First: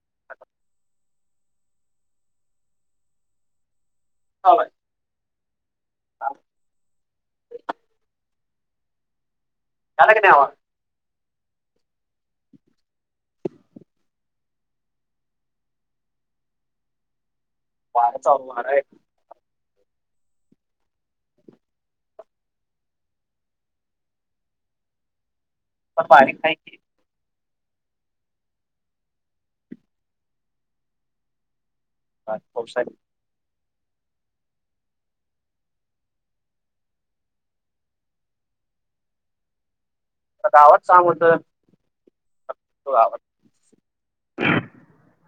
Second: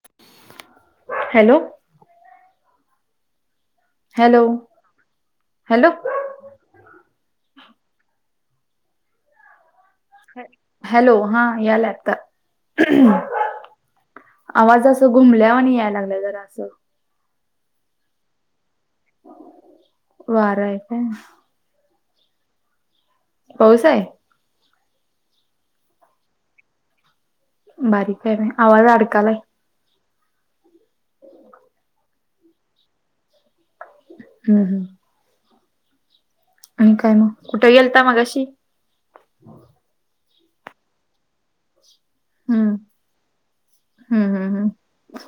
[inaudible] Hello. Hello, hello. Hello हा यालाय आता. आवाज असं घुमल्या वाणी यालागला जरा असं. वाऱ्याचा वार आहे. वार आहे का? पाऊस हाय. प बारी हायकी. बारीक हाय होय आवाज अडकालाय. आज पाऊस आहे. हम्म हम्म. आणि काय म? कुठे गेलता मगाशी? आता गावाात सांग होत. हम्म होतू गावांत. हम्म हम्म हम्म.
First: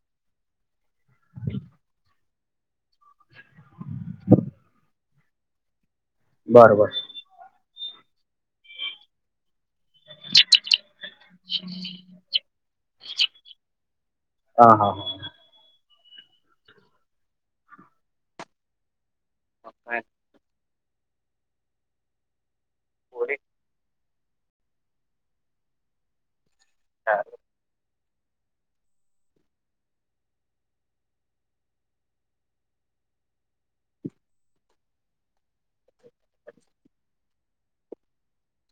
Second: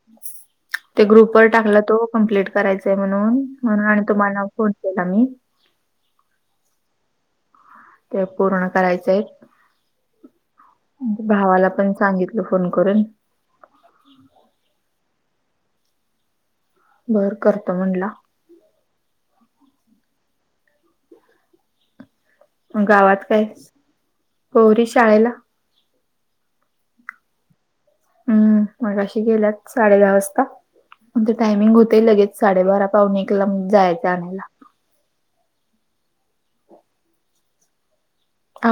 [unintelligible] ते ग्रुपवरर टाकलं तो कम्प्लीट करायचाय म्हणून. म्हणून आणि तुम्हाला फोन केला मी. बर बर. ते पूर्ण करायचेंय. भावाला पण सांगितलं फोन करून. हा हा ह. बर करतो म्हणला. हो काय. गावात काय? पोरी शाळेला. हां [unintelligible] हम्म मगाशी गेल्यात. साडे दहा वाजता. त्यांच टायमिंग होतेय लगेच. साडेबारा पावणे एकला जायचं आणायला.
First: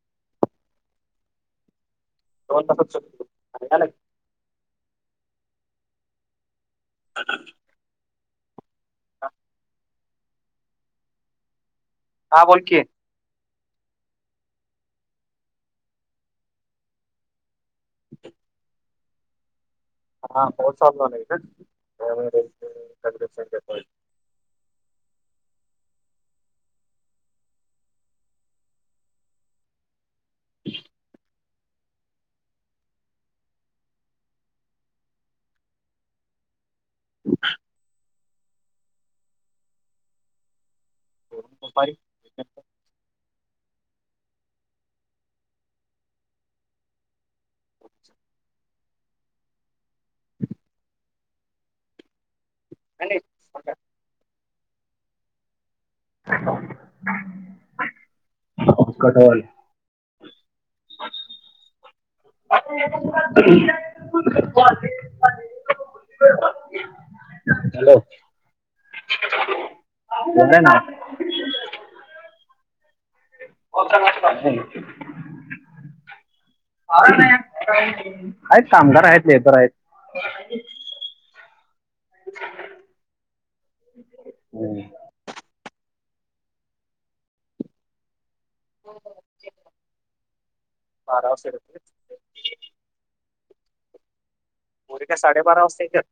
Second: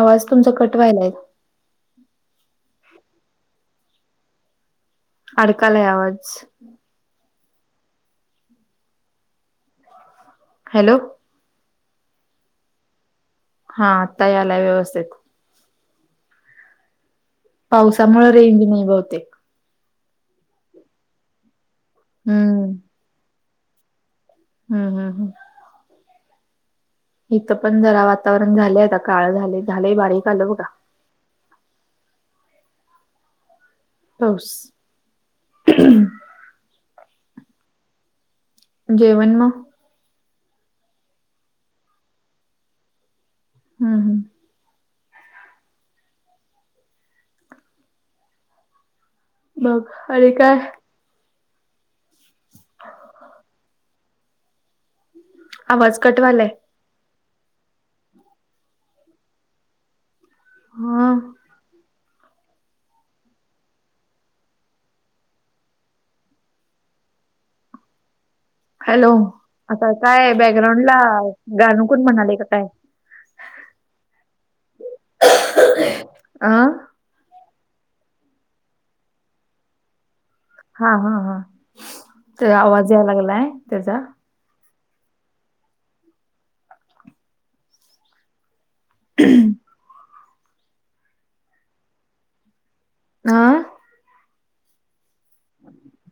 आवाज तुमचा कट व्हायलाय. हो तसं चुकतो [inaudible] अडकालाय आवाज. अ [inaudible] हा [inaudible] हॅलो. हां बोलकी. हा आता यालाय व्यवस्थित. पावसामुळे रेंज नाही बहुतेक. हा पाऊस चालू झाला इथेच. हम्म दर्शन घेतो. [inaudible] हम्म हम्म हम्म. इथं पण जरा वातावरण झालेय आता. काळ झालेय. झाले बारीक आलं बघा. पाऊस. हो [inaudible] जेवण म. दुपारी. हम्म हम्म. अच्छा. [inaudible] बघ अनी काय? [unintelligible] आवाज कट व्हायलाय. कट व्हायलाय. हा. कॉले [inaudible] हॅलो. हॅलो आता काय आहे ना बॅकग्राउंड ला गाण कोन म्हणाले का काय? होता पाज नाही. अ [inaudible] आहेत कामगार आहेत लेबर आहेत. हां हां हां ते आवाज याया लागलाय त्याचा. हम्म. हो. हम. बारा वर्ष आं? मोदि काय साडेबारा वाजता येत्यात?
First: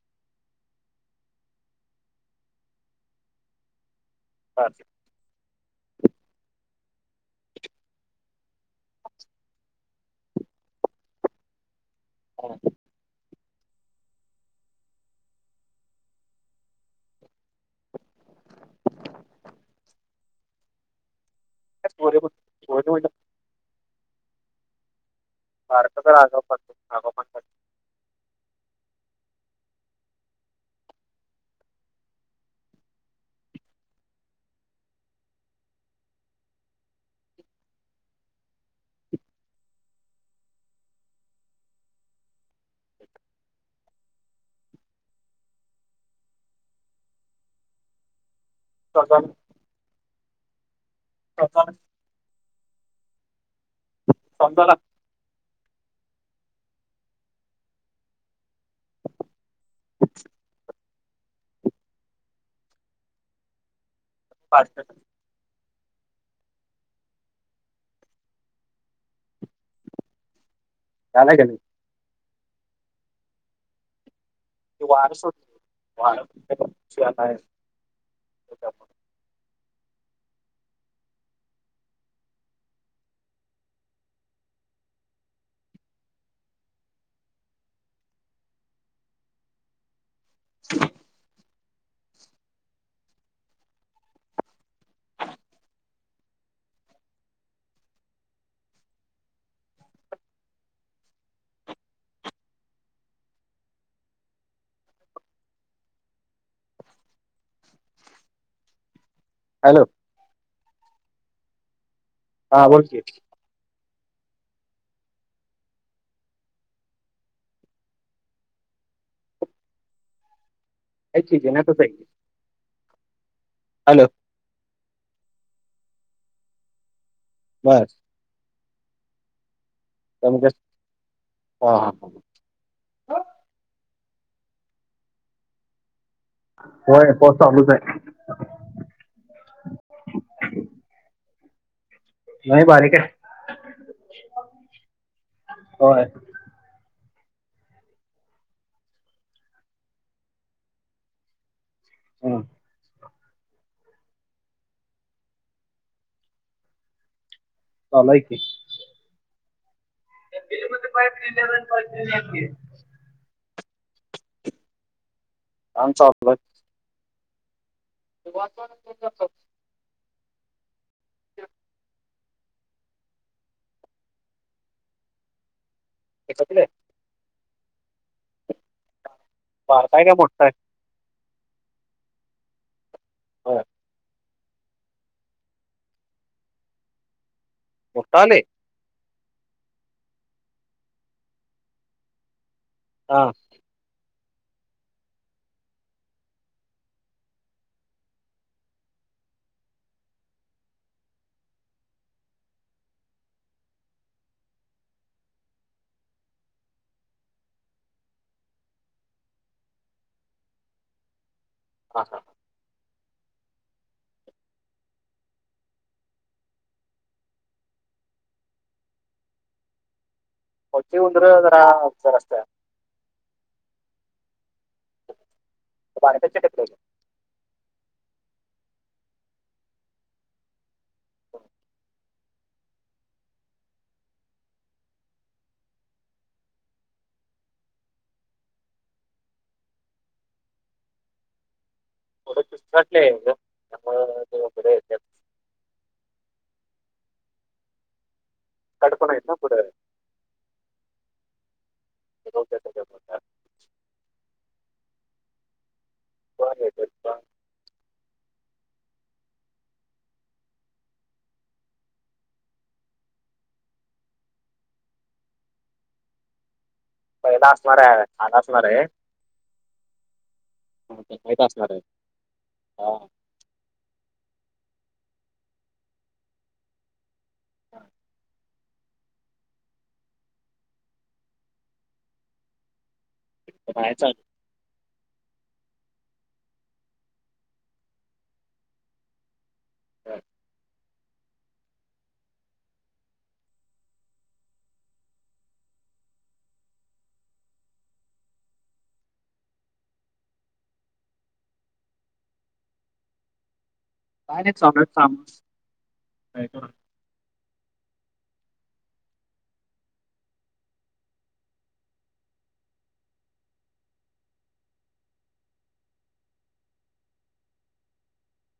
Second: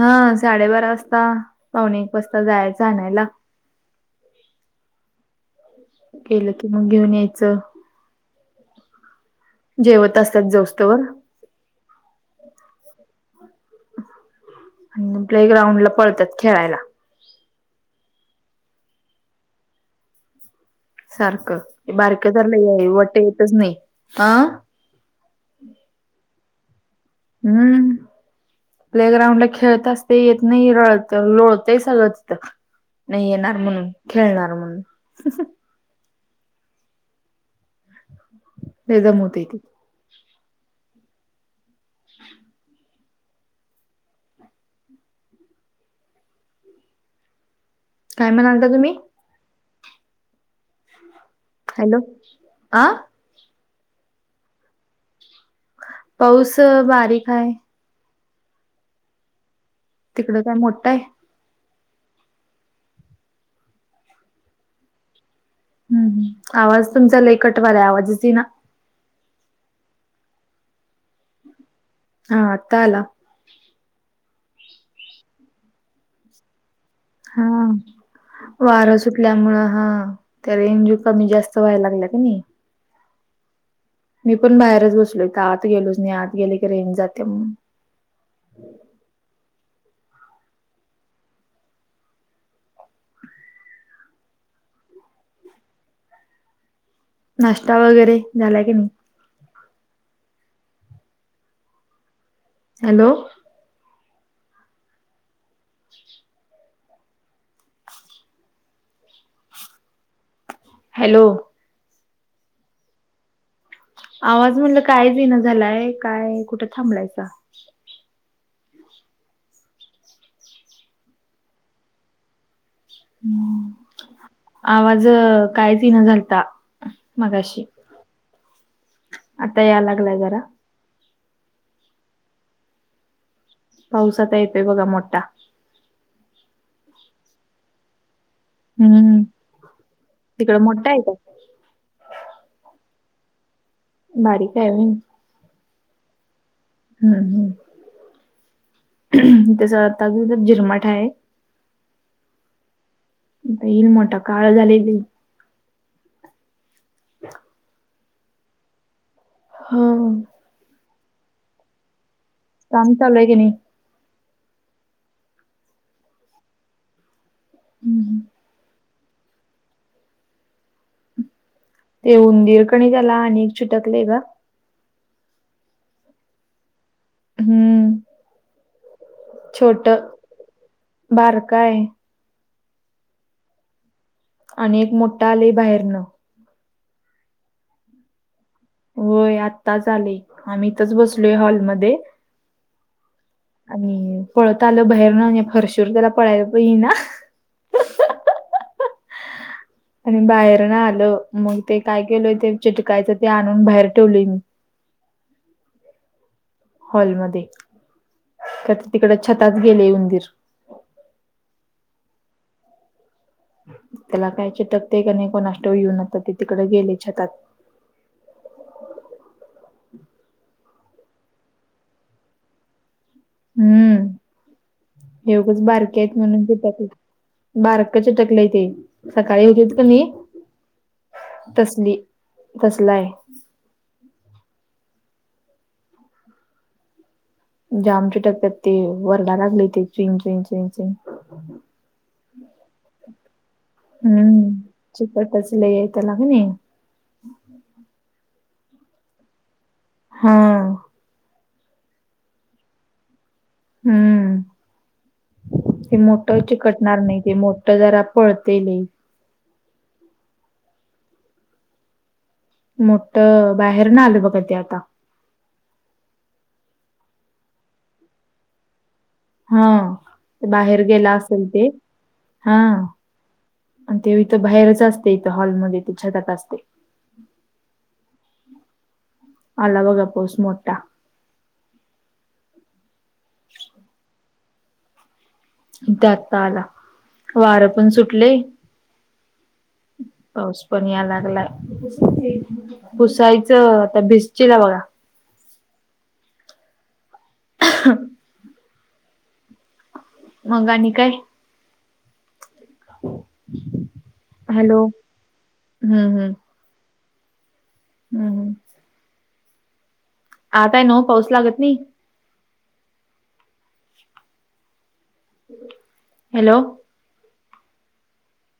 हा साडेबारा वाजता, पावणे एक वाजता, जायाच आणायला. [unintelligible] केलं की मग घेऊन यायचं. [inaudible] जेवत असतात, जोस्तोवर. काय म्हणते? आं म प्ले ग्राउंड ला पळतात, खेळायला. सारखं, बारक झालंय वट येतच नाही, अं? फ [unintelligible] हम्म. प्ले ग्राउंड ला खेळताच ते येत नही, रळत-लोळत सगळं तिथं. नही येणार म्हणून, खेळणार म्हणून. लई दमवत ते. [inaudible] काय म्हणालता तुम्ही? [unintelligible] [unintelligible] हॅलो? आं? पाऊस झाला? पाऊस अ बारीक हाय. तिकडं काय मोठाय? पा. [unintelligible] हम्म ह्म, आवाज तुमचा लई कट वायला, आवाजच येईना. झालाय का? [unintelligible] हा, आता आला. ते वारस, वार. हां. वारं सुटल्यामुळं हां, त्या रेंज कमी-जास्त व्हायला लागल्या कि नाय? मी पण बाहेरच बसलोय, आत गेलोच नाही, आत गेले की रेन्ज जाते मग. [unintelligible] नाष्टा वगैरे झालाय की नाही? हॅलो? [unintelligible] हॅलो? हॅलो? हा, बोलकी. आवाज म्हणलं, कायच येईना झालाय, काय कुठं थांबलायका? ऐक जे नाच य [unintelligible] [inaudible] हॅलो. आवाज कायच इना झालता मगाशी. आता याला कमी कर हां हां. पावस आता येतोय बघा मोठा. होय पाऊस चालूच हाय. हम्म तिकडं मोठ हाय काय? नाय बारीक हाय बारीक आहे व्हय होय. हम्म हम् आता झिरमाठा हाय. हम्. आता इल मोठा काळ झालय लय. [inaudible] चालू हाय की. हा. [unintelligible] काम चालूय की नाय? काम चालूय. हम्म. [unintelligible] [inaudible] ते उंदीर कनाय त्याला आणि एक चिटकलग. चिटकलय? हम्म. छोट बारक हाय. होय. आणि एक मोठा आलय बाहेरनं. मोठ आलय? होय आताच आलय आम्ही इथच बसलोय हॉलमध्ये. हा. आणि पळत आलं बाहेर न आणि त्याला फरशीवर त्याला पळायला प येईना. आणि बाहेर न आलं मग ते काय केलंय ते चिटकायचं ते आणून बाहेर ठेवलय मी. हॉलमध्ये तिकड छतात गेलय उंदीर. [unintelligible] त्याला काय चिटकतंय का नाय कुणासठाव येऊन आता ते तिकड गेलय छतात. मोठी उंदर जरा हुशार असत्यात. हम्म हे उगच बारके आहेत म्हणून येत्याती. बारक चीटकलय ते सकाळी होतेत क नय तसली तसलाय. जाम चितकत्यात ते वरडाय लागलय ते चिग चिग चिग चिग. थोड पिसाटलय ग. हम्म चिकटच लय हाय त्याला कनाई? ताड पण हायत ना पुढ. हम्म. [unintelligible] हम्म. ते मोठ चिकटणार नाही ते मोठ जरा पळतय लय. मोठ बाहेरून आल बघा ते आता. पहिला असणार आहे. छान असणार आहे. हां. बाहेर गेला असेल ते हा. आणि तेव इथं बाहेरच असते इथं हॉलमध्ये ते छतात असते ह आला बघा पाऊस मोठा. बाय चाल. आत्ता आला. वारं पण सुटलेय. पाऊस पण या लागलाय. पुुसायचं आता भिजशीला बघा. [inaudible] मग आणि काय? हॅलो! हम्म हम्म. हम्म हम्म. आत आहे ना ओ पाऊस लागत नाही. हॅलो!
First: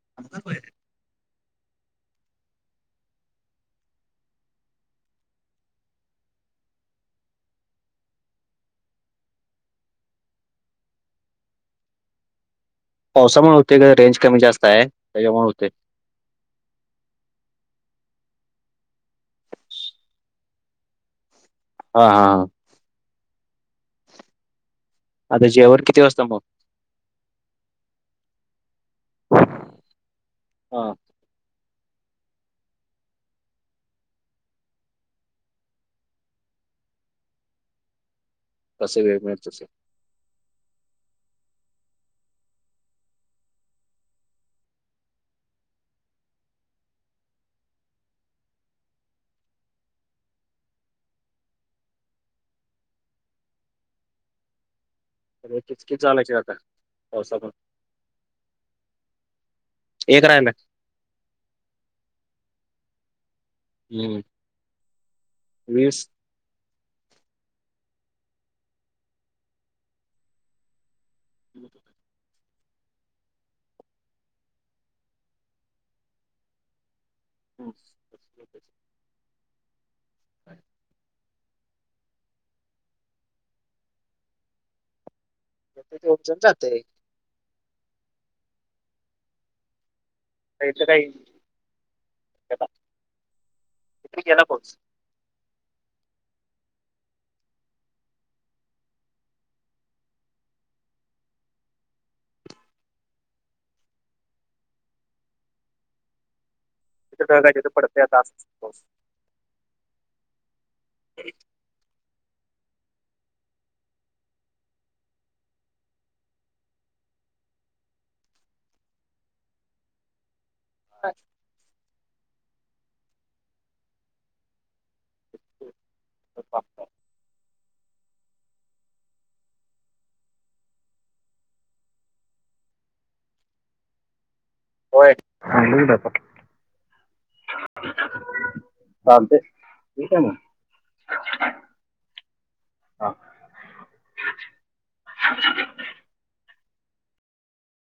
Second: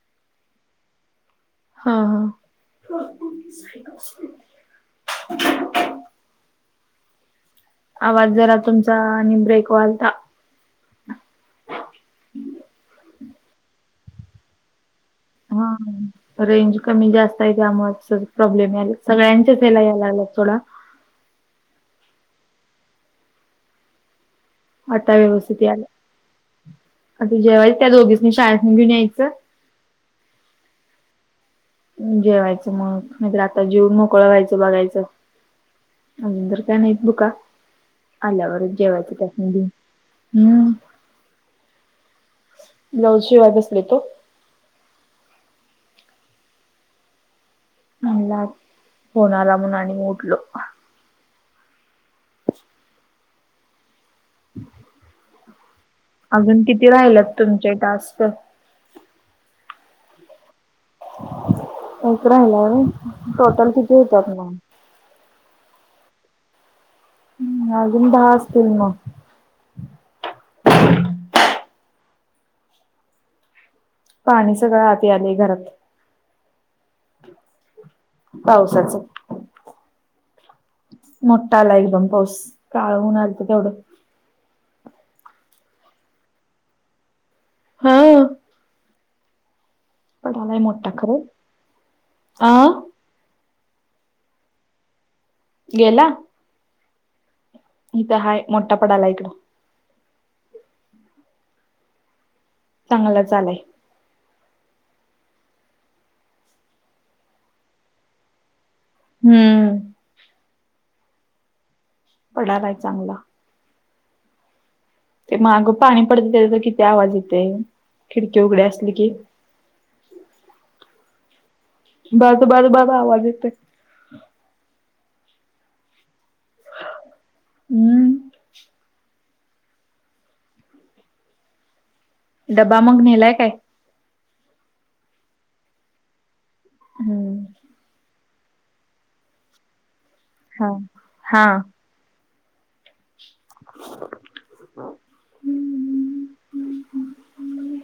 [unintelligible] हां हां. आवाज जरा तुमचा आणि ब्रेक व्हायलता. पावसामुळे होतय ग रेंज कमी जास्त आहे त्याच्यामुळे होतय. हा रेंज कमी जास्त आहे त्यामुळे स प्रॉब्लेम यायलेत सगळ्यांचेच येला यायला लागलेत सोडा. हा हा हा. आता व्यवस्थित यायला आता ज्यावळेस त्या दोघीच शाळेतनी घेऊन यायचं. हां. जेवायचं मग, नाहीतर आताच जीवुन मोकळं व्हायचं बघायचं. [unintelligible] आल्यावरच जेवायच त्यासनी घेऊन. हम्म ब्लाऊज शिवाय बसले तो. म्हणला फोन आला म्हणून आणि उठलो. [inaudible] सगळ किचकीच झालंय. अजुन किती राहिलेत तुमचे टास्क? एक राहिलाय. एक राहिलाय होय टोटल किती होत्यात मग? वीस. हम्म अजून दहा असतील मग. [unintelligible] पाणी सगळं आत यायलय घरात. [unintelligible] पावसाच. [inaudible] मोठा आला एकदम पाऊस. काल ऊन आलत तेवढं. [unintelligible] हां. पडालाय मोठा खरंय. अं? इकडे गेला पाऊस. गेला? इथं हाय. मोठा पडालाय इकड. चांगलाच आलाय. जिथं ढग आहेत तिथं पडतेयात आज पाऊस. हम्म. पडायलाय चांगला. ते मागं पाणी पडत त्याच्या तर किती आवाज येतोय? खिडकी उघडी असली की. [unintelligible] [unintelligible] आवाज येतय. [unintelligible] हम्म. डबा मग न्हेलाय काय? होय. आणलाय डबा. हम्म. चालतय. ठेऊ काय मग? हा. हा. हा. [unintelligible]